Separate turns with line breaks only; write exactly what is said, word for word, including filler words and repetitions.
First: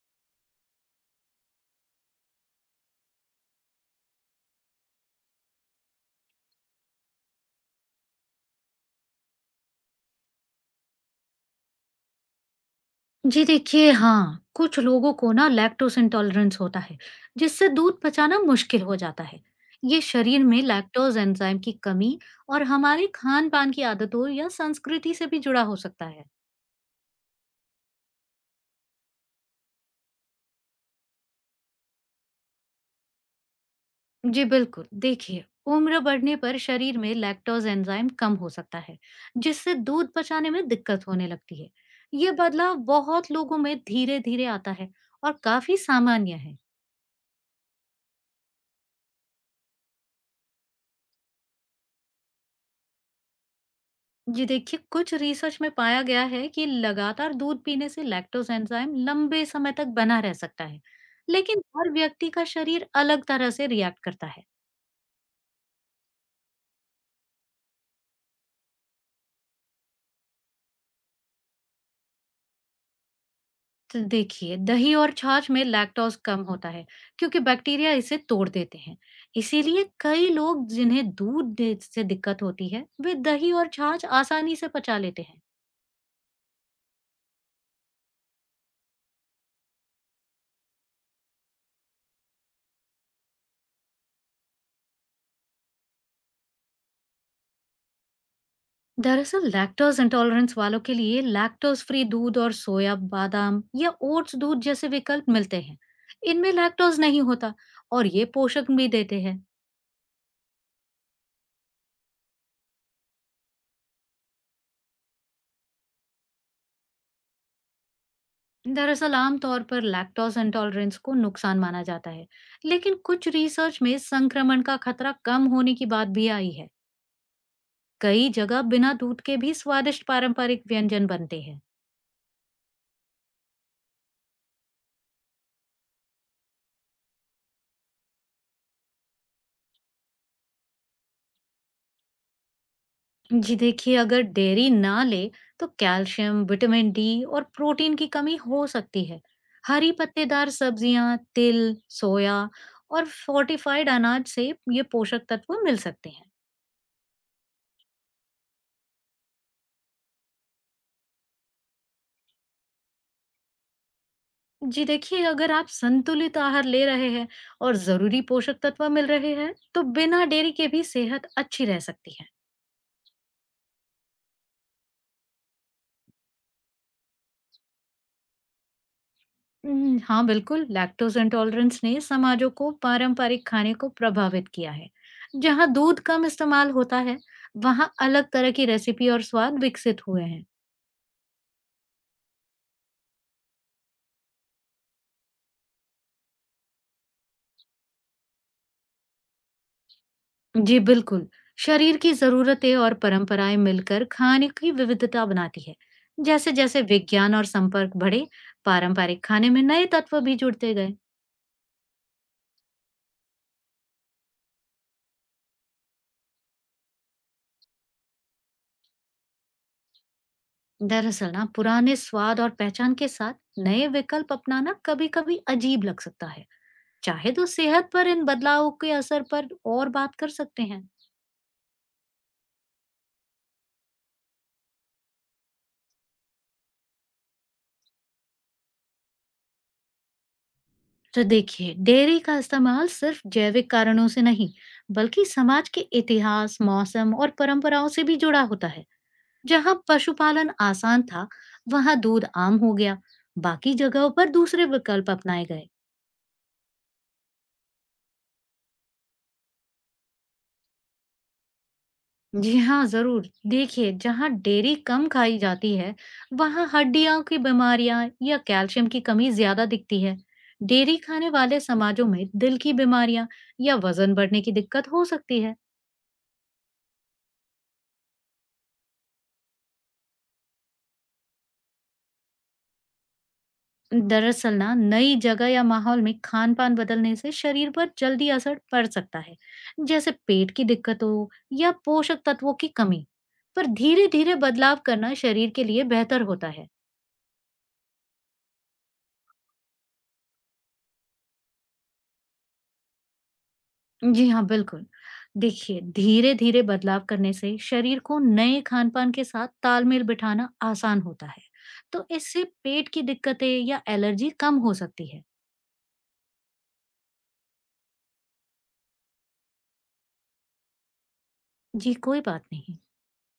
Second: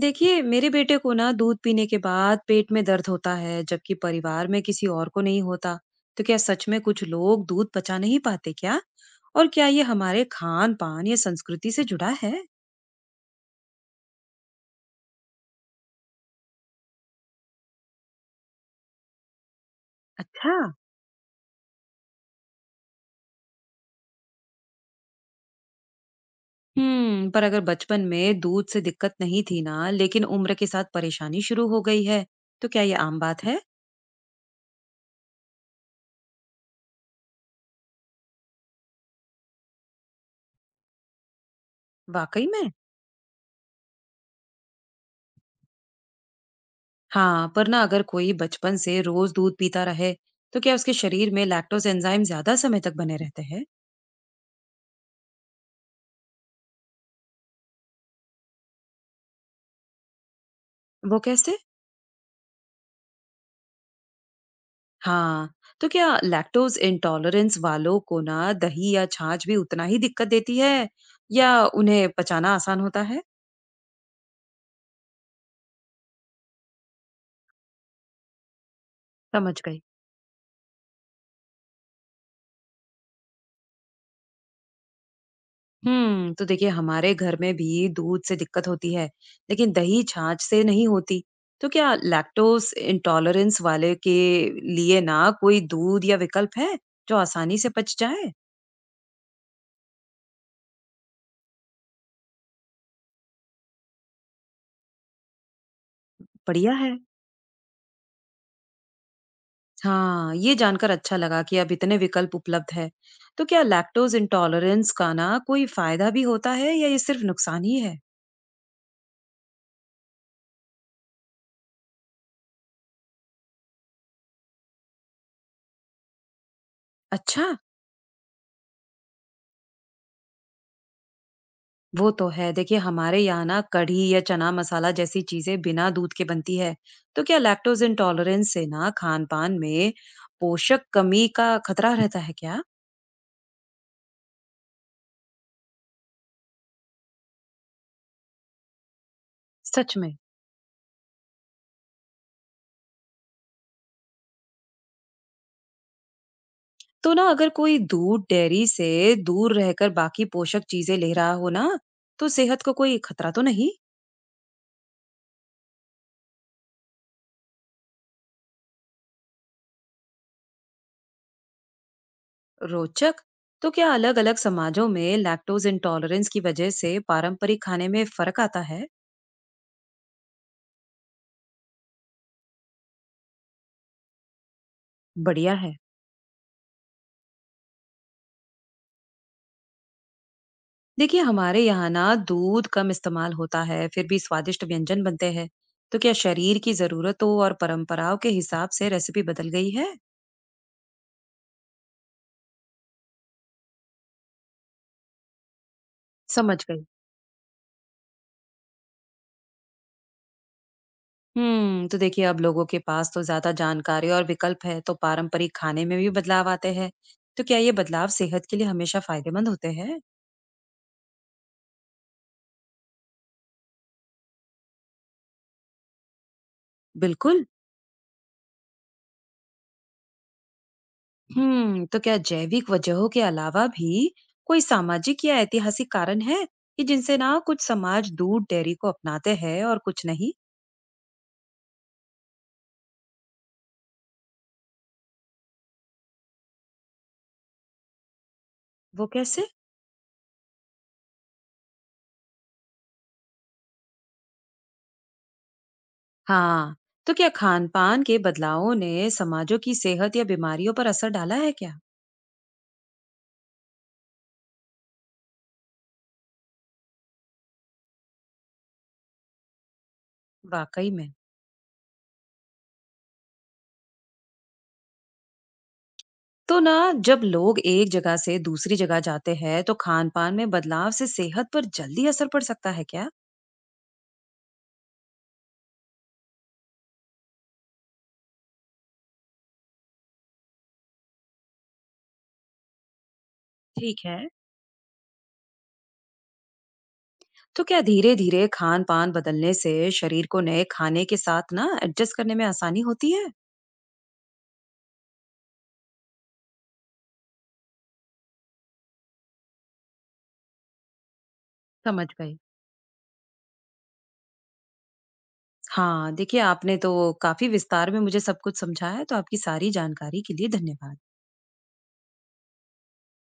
देखिए, मेरे बेटे को ना दूध पीने के बाद पेट में दर्द होता है, जबकि परिवार में किसी और को नहीं होता। तो क्या सच में कुछ लोग दूध पचा नहीं पाते क्या? और क्या ये हमारे खान पान या संस्कृति से जुड़ा है?
जी देखिए, हाँ, कुछ लोगों को ना लैक्टोज़ इंटॉलरेंस होता है, जिससे दूध पचाना मुश्किल हो जाता है। ये शरीर
अच्छा।
में लैक्टोज़ एंजाइम की कमी और हमारे खान-पान की आदतों या संस्कृति से भी जुड़ा हो सकता है।
हम्म, पर अगर बचपन में दूध से दिक्कत नहीं थी ना, लेकिन उम्र के साथ परेशानी शुरू हो गई है, तो क्या ये आम बात है?
जी बिल्कुल, देखिए, उम्र बढ़ने पर शरीर में लैक्टोज़ एंजाइम कम हो सकता है, जिससे दूध पचाने में दिक्कत होने लगती है। ये
वाकई में?
बदलाव बहुत लोगों में धीरे-धीरे आता है और काफ़ी सामान्य है।
हाँ, पर ना अगर कोई बचपन से रोज दूध पीता रहे, तो क्या उसके शरीर में लैक्टोज एंजाइम ज्यादा समय तक बने रहते हैं?
जी देखिए, कुछ रिसर्च में पाया गया है कि लगातार दूध पीने से लैक्टोज एंजाइम लंबे समय तक बना रह सकता है,
वो कैसे?
लेकिन हर व्यक्ति का शरीर अलग तरह से रिएक्ट करता है।
हाँ, तो क्या लैक्टोज इंटॉलरेंस वालों को ना दही या छाछ भी उतना ही दिक्कत देती है, या उन्हें पचाना आसान होता है?
तो देखिए, दही और छाछ में लैक्टोज कम होता है, क्योंकि बैक्टीरिया इसे तोड़ देते हैं।
समझ गई।
इसीलिए कई लोग जिन्हें दूध दे- से दिक्कत होती है, वे दही और छाछ आसानी से पचा लेते हैं।
हम्म, तो देखिए हमारे घर में भी दूध से दिक्कत होती है, लेकिन दही छाछ से नहीं होती। तो क्या लैक्टोज इंटॉलरेंस वाले के लिए ना कोई दूध या विकल्प है जो आसानी से पच जाए?
दरअसल लैक्टोज इंटॉलरेंस वालों के लिए लैक्टोज फ्री दूध और सोया बादाम या ओट्स दूध जैसे विकल्प मिलते हैं। इनमें
बढ़िया है।
लैक्टोज नहीं होता और ये पोषक भी देते हैं।
हाँ, ये जानकर अच्छा लगा कि अब इतने विकल्प उपलब्ध है। तो क्या लैक्टोज इंटॉलरेंस का ना कोई फायदा भी होता है, या ये सिर्फ नुकसान ही है?
दरअसल आमतौर पर लैक्टोज इंटॉलरेंस को नुकसान माना जाता है, लेकिन कुछ रिसर्च में संक्रमण का खतरा कम होने की बात भी आई है।
अच्छा।
कई जगह बिना दूध के भी स्वादिष्ट पारंपरिक व्यंजन बनते हैं।
वो तो है। देखिए, हमारे यहाँ ना कढ़ी या चना मसाला जैसी चीजें बिना दूध के बनती है। तो क्या लैक्टोज इंटॉलरेंस से ना खान-पान में पोषक कमी का खतरा रहता है क्या?
जी देखिए, अगर डेयरी ना ले तो कैल्शियम विटामिन डी और प्रोटीन की कमी हो सकती है। हरी
सच में?
पत्तेदार सब्जियां, तिल, सोया और फोर्टिफाइड अनाज से ये पोषक तत्व मिल सकते हैं।
तो ना अगर कोई दूध डेयरी से दूर रहकर बाकी पोषक चीजें ले रहा हो ना, तो सेहत को कोई खतरा तो नहीं?
जी देखिए, अगर आप संतुलित आहार ले रहे हैं और जरूरी पोषक तत्व मिल रहे हैं तो बिना डेयरी के भी सेहत अच्छी रह सकती है।
रोचक। तो क्या अलग-अलग समाजों में लैक्टोज इंटॉलरेंस की वजह से पारंपरिक खाने में फर्क आता है?
हम्म, हाँ बिल्कुल, लैक्टोज इंटॉलरेंस ने समाजों को पारंपरिक खाने को प्रभावित किया है।
बढ़िया
जहाँ
है।
दूध कम इस्तेमाल होता है, वहाँ अलग तरह की रेसिपी और स्वाद विकसित हुए हैं।
देखिए, हमारे यहाँ ना दूध कम इस्तेमाल होता है, फिर भी स्वादिष्ट व्यंजन बनते हैं। तो क्या शरीर की जरूरतों और परंपराओं के हिसाब से रेसिपी बदल गई है?
जी बिल्कुल, शरीर की जरूरतें और परंपराएं मिलकर खाने की विविधता बनाती है। जैसे
समझ
जैसे
गई।
विज्ञान और संपर्क बढ़े, पारंपरिक खाने में नए तत्व भी जुड़ते गए।
हम्म, तो देखिए अब लोगों के पास तो ज्यादा जानकारी और विकल्प है, तो पारंपरिक खाने में भी बदलाव आते हैं। तो क्या ये बदलाव सेहत के लिए हमेशा फायदेमंद होते हैं?
दरअसल ना, पुराने स्वाद और पहचान के साथ नए विकल्प अपनाना कभी कभी अजीब लग सकता है। चाहे
बिल्कुल।
तो सेहत पर इन बदलावों के असर पर और बात कर सकते हैं।
हम्म, तो क्या जैविक वजहों के अलावा भी कोई सामाजिक या ऐतिहासिक कारण है कि जिनसे ना कुछ समाज दूध डेयरी को अपनाते हैं और कुछ नहीं?
तो देखिए, डेयरी का इस्तेमाल सिर्फ जैविक कारणों से नहीं, बल्कि समाज के इतिहास, मौसम और परंपराओं से भी जुड़ा होता है।
वो कैसे?
जहाँ पशुपालन आसान था, वहाँ दूध आम हो गया। बाकी जगहों पर दूसरे विकल्प अपनाए गए।
हाँ, तो क्या खान पान के बदलावों ने समाजों की सेहत या बीमारियों पर असर डाला है क्या?
जी हाँ, ज़रूर। देखिए, जहाँ डेयरी कम खाई जाती है, वहाँ हड्डियों की बीमारियाँ या कैल्शियम की कमी ज़्यादा दिखती है।
वाकई
डेयरी
में?
खाने वाले समाजों में दिल की बीमारियाँ या वज़न बढ़ने की दिक्कत हो सकती है।
तो ना जब लोग एक जगह से दूसरी जगह जाते हैं, तो खान पान में बदलाव से सेहत पर जल्दी असर पड़ सकता है क्या?
दरअसल ना, नई जगह या माहौल में खान-पान बदलने से शरीर पर जल्दी असर पड़ सकता है, जैसे पेट की दिक्कतों या पोषक तत्वों की कमी। पर
ठीक है।
धीरे-धीरे बदलाव करना शरीर के लिए बेहतर होता है।
तो क्या धीरे धीरे खान पान बदलने से शरीर को नए खाने के साथ ना एडजस्ट करने में आसानी होती है?
जी हाँ, बिल्कुल। देखिए, धीरे-धीरे बदलाव करने से शरीर को नए खान-पान के साथ तालमेल बिठाना आसान होता है।
समझ
तो
गई।
इससे पेट की दिक्कतें या एलर्जी कम हो सकती है।
हाँ, देखिए आपने तो काफी विस्तार में मुझे सब कुछ समझाया, तो आपकी सारी जानकारी के लिए धन्यवाद।
जी, कोई बात नहीं।